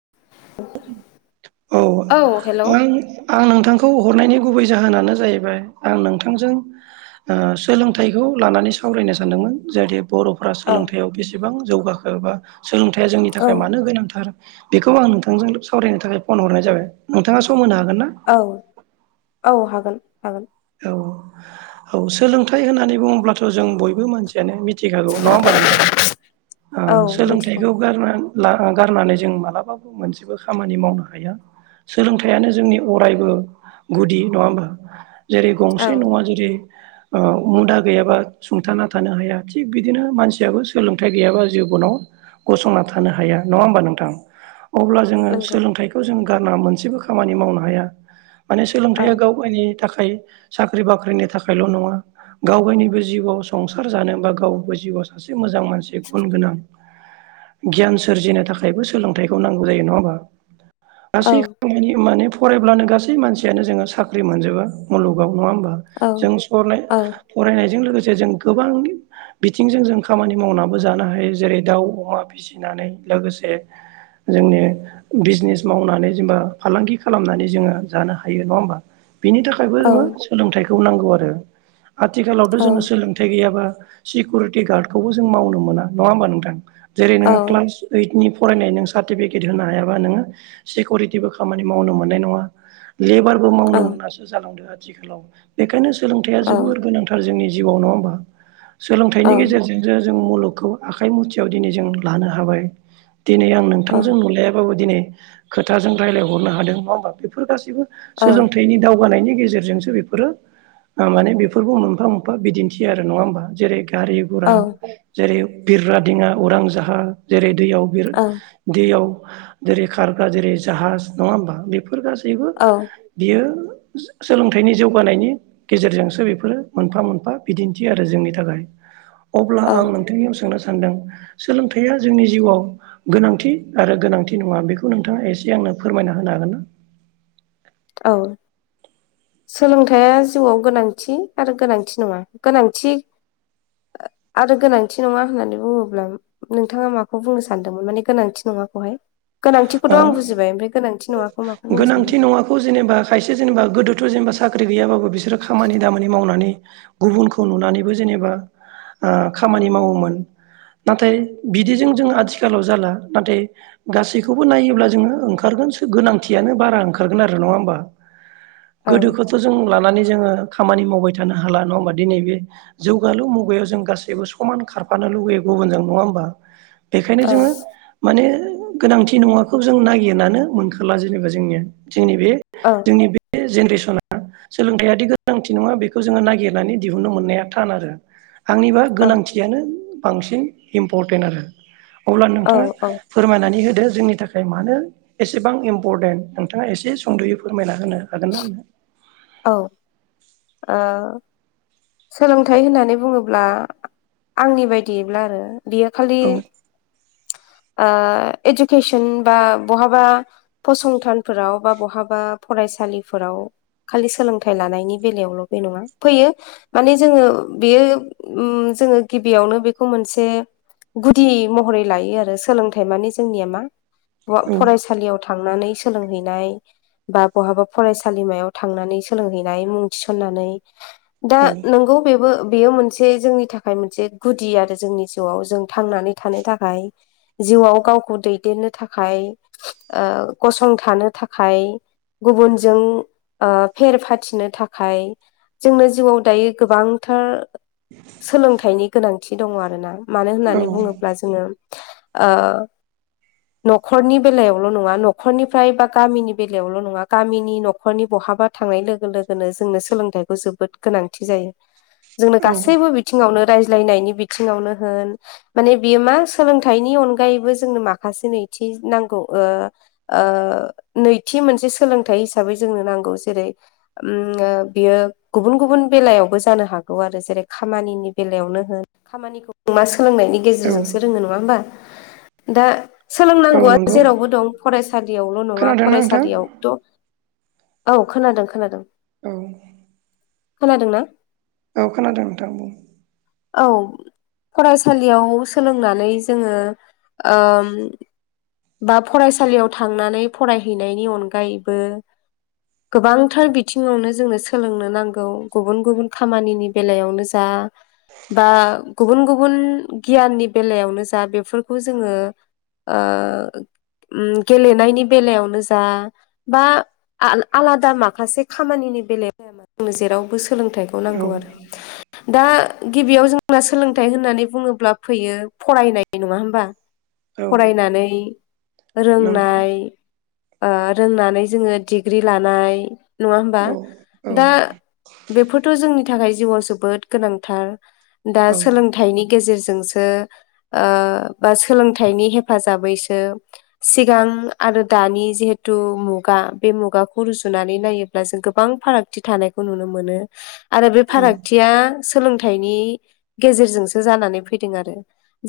[inaudible] औ आं आं नोंथांखौ हरनायनि गुबै जाहोनानो जाहैबाय आं नोंथांजों ओ सोलोंथाइखौ लानानै सावरायनो सानदोंमोन। जाहाथे बर'फ्रा औ सोलोंथायाव बेसेबां जौगाखो एबा सोलोंथाइया जोंनि औ थाखाय मानो गोनांथार। बेखौ आं नोंथांजों सावरायनो थाखाय फन हरनाय जाबाय नोंथाङा सम होनो हागोन ना औ औ हागोन हागोन औ औ सोलोंथाइ होननानै बुङोब्लाथ' जों बयबो मानसियानो मिथिखागौ नङा होमबा नोंथां औ मिथिगौ सोलोंथाइखौ गारनानै। गारनानै जों मालाबाबो मोनसेबो खामानि मावनो हाया सोलोंथाइयानो जोंनि अरायबो गुदि नङा होमबा जेरै औ गंसे नवा जेरै मुदा गैयाबा सुंथाना थानो हाया थिग बिदिनो मानसियाबो सोलोंथाइ गैयाबा जेबो। गसंना थानो हाया नङा होमबा नोंथां अब्ला जोङो नंगौ सोलोंथाइखौ जों गारना मोनसेबो खामानि मावनो हाया माने औ सोलोंथाइया गावगायनि थाखाय साख्रि बाख्रिनि थाखायल' नङा गावगायनिबो जिउआव संसार जानो बा गावबो जिउआव सासे एसे मोजां मानसि गुन गोनां गियान सोरजिनो थाखायबो सोलोंथाइखौ नांगौ जायो नङा होमबा। औ गासै खामानि माने फरायब्लानो गासै मानसियानो जोङो साख्रि मोनजोबा मुलुगाव नङा होमबा औ जों औ फरायनायजों लोगोसे। जों गोबां बिथिंजों जों खामानि मावनाबो जानो हायो जेरै दाउ अमा फिसिनानै। लोगोसे। जोंनि बिजनेस मावनानै जेनेबा फालांगि खालामनानै जोङो जानो हायो नङा होमबा बिनि थाखायबो औ जोङो सोलोंथाइखौ नांगौ आरो आथिखालावथ' औ जोङो सोलोंथाइ गैयाबा। सिकुरित गार्डखौबो जों मावनो मोना नङा होमबा नोंथां जेरैनो औ क्लास इडनि। फरायनाय नों सार्टिफिकेट होनो हायाबा नोङो सिकिउरिटिबो खामानि मावनो मोननाय नङा लेबारबो मावनो औ मोनासो जालांदों आथिखालाव बेखायनो सोलोंथाइया औ जोबोर गोनांथार जोंनि जिउआव नङा होमबा सोलोंथाइनि गेजेरजोंसो जों मुलुगखौ। आखाइ मुथियाव दिनै जों लानो हाबाय दिनै आं नोंथांजों नुलायाबाबो दिनै खोथों राज्लायहरनो हादों नङा होमबा बेफोर गासिबो सोलोंथनि। जौगानायनि गेजेरजोंसो बेफोरो माने बेफोरखौ मोनफा मोनफा बिदिन्थियो आरो नङा होमबा जेरै गारि घरा औ जेरै बिरग्रा दिङा उरां जाहाज जेरै दैयाव बे दैयाव जेरै खारग्रा जेरै जाहाज नङा होमबा बे बेफोर गासैबो औ बियो। सोलोंथाइनि जौगानायनि गेजेरजोंसो बेफोरो मोनफा मोनफा बिदिन्थि आरो जोंनि थाखाय। अब्ला आं नोंथांनियाव सोंनो सानदों सोलोंथाइया जोंनि जिउआव गोनांथि आरो गोनांथि नङा बेखौ नोंथाङा एसे आंनो। फोरमायना होनो हागोन। औ। सोलोंथाइया जिउआव गोनांथि आरो गोनांथि नङा गोनांथि। आरो गोनांथि नङा होननानै बुङोब्ला नोंथाङा माखौ बुंनो सानदोंमोन माने गोनांथि नङा। नङाखौहाय ओ गोनांथिखौथ' आं बुजिबाय ओमफ्राय गोनांथि नङाखौ माखौ बुंनो सानदों। गोनांथि नङाखौ जेनेबा खायसे जेनेबा गोदोथ' जेनेबा साख्रि गैयाबाबो बिसोरो खामानि दामानि मावनानै। गुबुनखौ नुनानैबो जेनेबा खामानि मावोमोन। नाथाय बिदिजों जों आथिखालाव जाला नाथाय गासै। गासैखौबो नायोब्ला जोङो ओंखारगोन गोनांथियानो बारा ओंखारगोन आरो नङा होमबा। औ गोदोखौथ' जों लानानै। जोङो खामानि मावबाय थानो हाला नङा होमब्ला दिनै बे जौगालु मुगायाव जों गासैबो समान खारफानो। लुगैयो गुबुनजों नङा होमबा बेखायनो औ जोङो माने गोनांथि नङाखौ जों नागिरनानै मोनखोला जेनेबा जोंनि जोंनि बे औ जोंनि बे जेनेरेसना सोलोंथाइयादि गोनांथि नङा बेखौ जोङो नागिरनानै दिहुनो मोननाया थान आरो। आंनिबा औ गोनांथियानो बांसिन इम्परटेन्ट आरो। अब्ला औ नोंथाङा औ फोरमायनानै। होदो जोंनि थाखाय मानो एसेबां इम्परटेन्ट नोंथाङा एसे सुंद'यै फोरमायना होनो। हागोनना नोंथां? औ ओ सोलोंथाइ होननानै बुङोब्ला आंनि बायदिब्ला आरो। बियो खालि औ ओ इडुकेसन बा बहाबा फसंथानफोराव बा बहाबा फरायसा फरायसालिफोराव खालि सोलोंथाइ लानायनि बेलायावल' बे नङा फैयो माने जोङो बेयो उम जोङो गिबियावनो बेखौ मोनसे गुदि महरै लायो आरो सोलोंथाइ माने जोंनिया मा औ फ-फरायसालियाव थांनानै सोलोंहैनाय बा बहाबा फरायसालिमायाव थांनानै सोलोंहैनाय मुं थिसननानै औ नंगौ बेबो बेयो मोनसे जोंनि थाखाय मोनसे गुदि आरो जोंनि जिउआव जों थांनानै थानो थाखाय जिउआव गावखौ दैदेननो थाखाय ओ गसंथानो थाखाय गुबुनजों ओ फेर फाथिनो थाखाय जोंनो जिउआव दायो गोबांथार सोलोंथाइनि गोनांथि दङ आरोना। मानो औ होननानै बुङोब्ला जोङो ओ न'खरनि बेलायावल' नङा न'खरनिफ्राय बा गामिनि बेलायावल' नङा गामिनि न'खरनि [unintelligible] बहाबा थांनाय लोगो -लोगोनो जोंनो सोलोंथाइखौ जोबोद गोनांथि जायो। जोंनो औ गासैबो बिथिङावनो रायज्लायनायनि बिथिङावनो होन माने बियो मा सोलोंथाइनि अनगायैबो जोंनो माखासे नै नांगौ ओ ओ नैथि मोनसे सोलोंथाइ हिसाबै जोंनो नांगौ जेरै उम बियो गुबन -गुबुन बेलायावबो जानो हागौ आरो जेरै खामानिनि बेलायावनो होन खामानिखौ [unintelligible] सोलोंनायनि औ गेजेरजोंसो रोङो नङा होमबा? दा औ सोलोंनांगौआ नंगौ जेरावबो दं फरायसालियावल' नङा खोनादोंना नोंथां फरायसालियावथ' औ खोनादों -खोनादों। उम। खोनादोंना? औ खोनादों नोंथां बुं। औ। फरायसालियाव सोलोंनानै जोङो ओ बा फरायसालियाव थांनानै फरायहैनायनि अनगायैबो गोबांथार बिथिङावनो जोंनो सोलोंनो नांगौ गुबुन- गुबुन खामानिनि बेलायावनो जा बा गुबुन- गुबुन गियाननि बेलायावनो जा बेफोरखौ जोङो ओ उम गेलेनायनि बेलायावनो जा बा आला-आलादा माखासे खामानि बेलायाव जोंनो जेरावबो सोलोंथाइखौ औ नांगौ आरो। दा गिबियाव जोंना सोलोंथाइ होननानै बुङोब्ला फैयो फरायनाय नङा होमबा? औ फरायनानै नों रोंनाय ओ रोंनानै जोङो डिग्रि लानाय। नङा होमबा? औ औ दा बेफोरथ' जोंनि थाखाय जिउआव जोबोद गोनांथार। दा औ सोलोंथाइनि गेजेरजोंसो ओ बा सोलोंथाइनि हेफाजाबैसो सिगां आरो दानि जिहेथु मुगा बे मुगाखौ रुजुनानै नायोब्ला जों गोबां फारागथि थायो। थानायखौ नुनो मोनो। आरो बे औ फारागथिया सोलोंथाइनि गेजेरजोंसो जानानै फैदों आरो।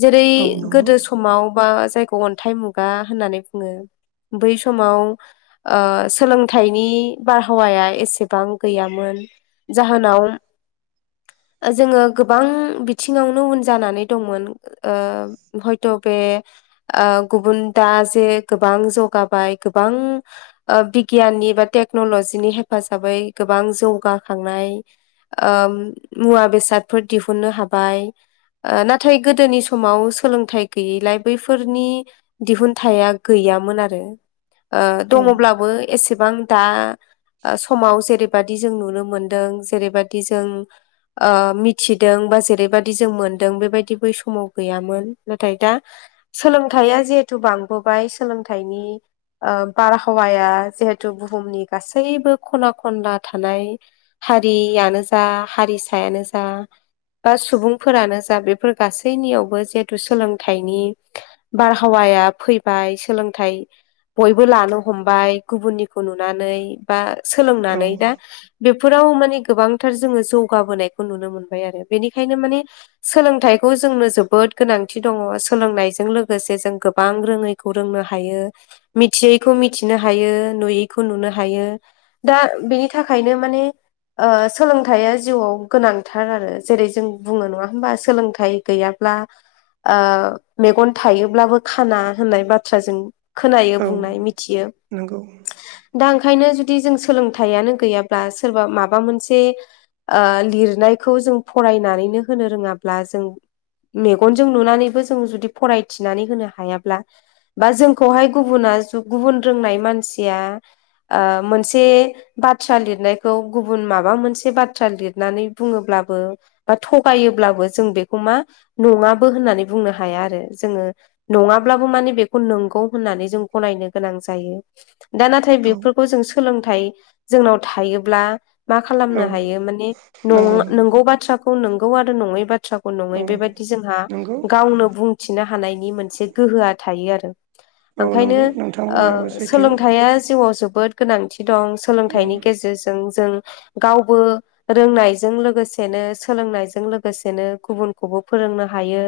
जेरै औ नंगौ गोदो समाव बा जायखौ अन्थाइ मुगा होननानै बुङो। बै समाव ओ सोलोंथाइनि बारहावाया एसेबां गैयामोन। जाहोनाव [inaudible] जोङो गोबां बिथिङावनो उन जानानै दंमोन। ओ हयथ' बे आ गुबुन दा जे गोबां जौगाबाय, गोबां बिगियाननि एबा टेक्नलजिनि हेफाजाबै गोबां जौगा - खांनाय मुवा बेसादफोर दिहुननो हाबाय, आ नाथाय गोदोनि समाव सोलोंथाइ गैयैलाय बैफोरनि दिहुनथायाइा गै यामोन आरो ओ औ दङब्लाबो एसेबां दा समाव जेरैबाददि जों नुनो मोनदों जेरैबादि जों आ मिथिदों बा जेरैबादि जों मोनदों बेबायदि बै समाव गैयामोन। नाथाय दा सोलोंथाइया जिहेथु बांबोबाय सोलोंथाइनि ओ बारहावाया जिहेथु बुहुमनि गासैबो खना खनला थानाय हारियानो जा, हारिसायानो जा बा सुबुंफोरानो जा बेफोर गासैनियावबो जिहेथु सोलोंथाइनि बारहावा या फैबाय, सोलोंथाइ बयबो लानो हमबाय गुबुननिखौ नुनानै बा औ सोलोंनानै दा। बेफोराव माने गोबांथार जोङो जौगाबोनायखौ नुनो मोनबाय आरो। बेनिखायनो मानिे सोलोंथाइ खौ जोंनो जोबोद गोनांथि दङ। सोलोंनायजों लोगोसे जों गोबां रोङैखौ रोंनो हायो। मिथियैखौ मिथिनो हायो, नुयैखौ नुनो हायो, दा बेनि थाखायनो। माने। ओ सोलोंथाइया जिउआव गोनांथार आरो, जेरै जों बुङो नङा होमबा सोलोंथाइ गैया ब्ला आ मेगन थायोब्लाबो खाना होननाय बाथ्राजों। खोनायो औ बुंनाय मिथियो। नंगौ दा ओंखायनो जुदि जों सोलोंथाइयानो गैयाब्ला सोरबा माबा मोनसे ओ लिरनायखौ जों फरायनानैनो होनो रोङाब्ला। जों मेगनजों नुनानैबो जों जुदि फरायथिनानै होनो हायाब्ला। बा जोंखौहाय गुबुना गुबुन रोंनाय मानसिया। आ मोनसे बाथ्रा लिर नायखौ गुबुन माबा मोनसे बाथ्रा लिरनानै बुङोब्लाबो बा थगायोब्ला जों बे बेखौ मा नङाबो होननानै बुंनो हाया आरो। जोङो नङाब्लाबो माने बेखौ नंगौ हो ननानै जों गनायनो गोनां जायो। दा नाथाय औ बेफोरखौ जों सोलोंथाइ जोंनाव थायोब्ला। मा औ खालामनो हायो माने न नंगौ नोंगौ बाथ्राखौ नोंगौ आरो नङै बाथ्राखौ। नङै औ बेबायाददि जोंहा नंगौ गावनो बुंथिनो हानायनि मोनसे गोहोआ थायो आरो। औ ओंखायनो नंगौ नोंथां बुंनायाबो ओ सैथो सोलोंथाइया जिउआव जोबोद गोनांथि दं, सोलोंथा औ इ जों गावबो रोंनायजों लोगोसेनो सोलोंनायजों लोगोसेनो गु बुन। गुबुनखौबो फोरोंनो हायो,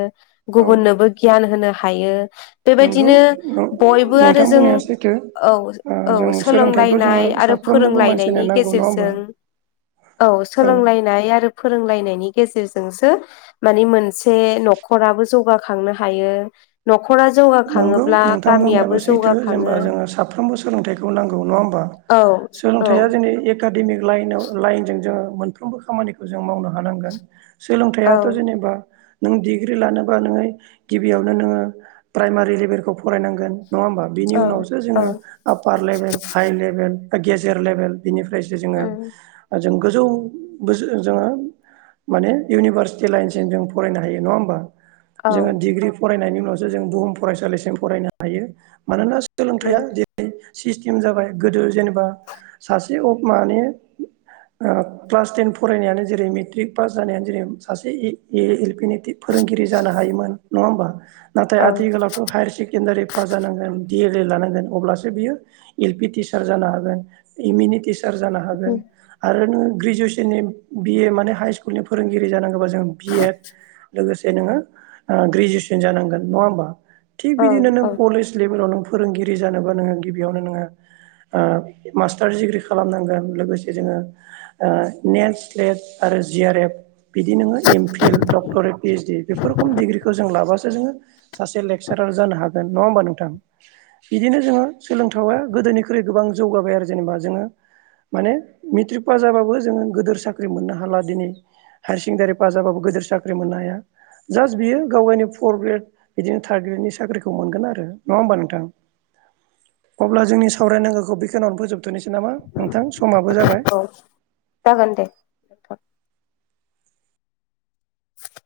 औ गुबुननोबो गियान होनो हायो। नंगौ बेबायदिनो बयबो आरो नोंथां जों बुंनाया सैथो औ औ सोलोंलायनाय। साफ्रोमनिबो मानसि। नि गेजेरजों औ सोलोंलायनाय आरो। फोरोंलायनायनि गेजेरजोंसो मानि मोनसे न'खराबो जौगाखांनो हायो। न'ख खरा नंगौ जौगाखाङोब्ला नोंथां गामियाबो बुंनायाबो सैथो जेनेबा जौगाखाङो। जोङो साफ्रोमबो सोलोंथाइखौ नांगौ नङा होमबा? औ औ। सोलोंथाइया जोंनि एकाडेमिक लाइनाव लाइनजों जोङो मोनफ्रोमबो खामानिखौ जों मावनो हानांगोन, औ सोलोंथाइयाथ' जेनेबा नों डिग्रि लानोबा नोङो गिबियावनो नोङो। प्राइमारि लेभेलखौ फरायनांगोन। नङा होमबा बिनि औ उनावसो औ जोंङो आपपार लेभेल हाइ लेभेला बा गेजेर लेभेल। बिनिफ्रायसो जोंङो उम ओ जों गोजौ गोज ओ जोंङो। माने इउनिभारसिटि लाइनसिम जों फरायनो हायो नङा होमबा। औ जोङो डिग्रि फरायनायनि उनावसो जों बुहुम फरायसालिसिम फरायनो हायो मानोनास उम सोलोंथाइया जेरै सिस्टेम जाबाय। गोदो जेनेबा सासे अ' माने ओ क्लास टेन फरायनायानो जेरै मेट्रिक पास जानायानो जेरै सासे ए-ए-एलपि नि फोर रोंगिरि जानो हायोमोन नङा होमबा नाथाय औ आथिखालावथ' हायार सेकेण्डारि पास जानांगोन। दि एल एड लानांगोन अब्लासो बियो एल पि टिचार जानो हागोन इमिनि टिच सार जानो उम हागोन आरो नोंङो ग्रिजुएसननि बि ए माने हाय स्कुलनि फोरोंगिरि जानांगोबा जों बि एड लोगोसे नोङो ओ ग्रेजुवेसन जानांगोन नङा होमबा। थिग औ बिदिनो नों औ कलेज लेभेलाव नों फोरोंगिरि जानोबा नोङो गिबियावनो नोङो ओ मास्टार डिग्रि खालामनांगोन लोगोसे जोंङो ओ नेट स्लेट आरो जि आर एफ बिदि नोंङो M P L doctorate P ओइस डि बेफोर खम डिग्रिखौ जों लाबासो जोङो सासे लेक्सारा‌र जानो हागोन नंङा होमबा नोंथां। बिदिनो जोंङो सोलोंथाय गोदोनिख्रुइ गोबां जौगाबाय आरो जेनेबा जोङो माने मेट्रिक पास जाबाबो जोंङो गोदोर साख्रि मोननो हाला दिनै हाय सेकेणडारि पास जाबाबो गोदोर साख्रि मोननो हाया। जास्ट बियो गाव गावनि फर ग्रेड बिदिनो थार्द ग्रेडनि साख्रिखौ मोनगोन आरो नङा होमबा नोंथां। अब्ला जोंनि सावरायनांगोखौ बेखिनियावनो फोजोबथ'नोसै नामा नोंथां स औ जागोन दे थ'। [inaudible]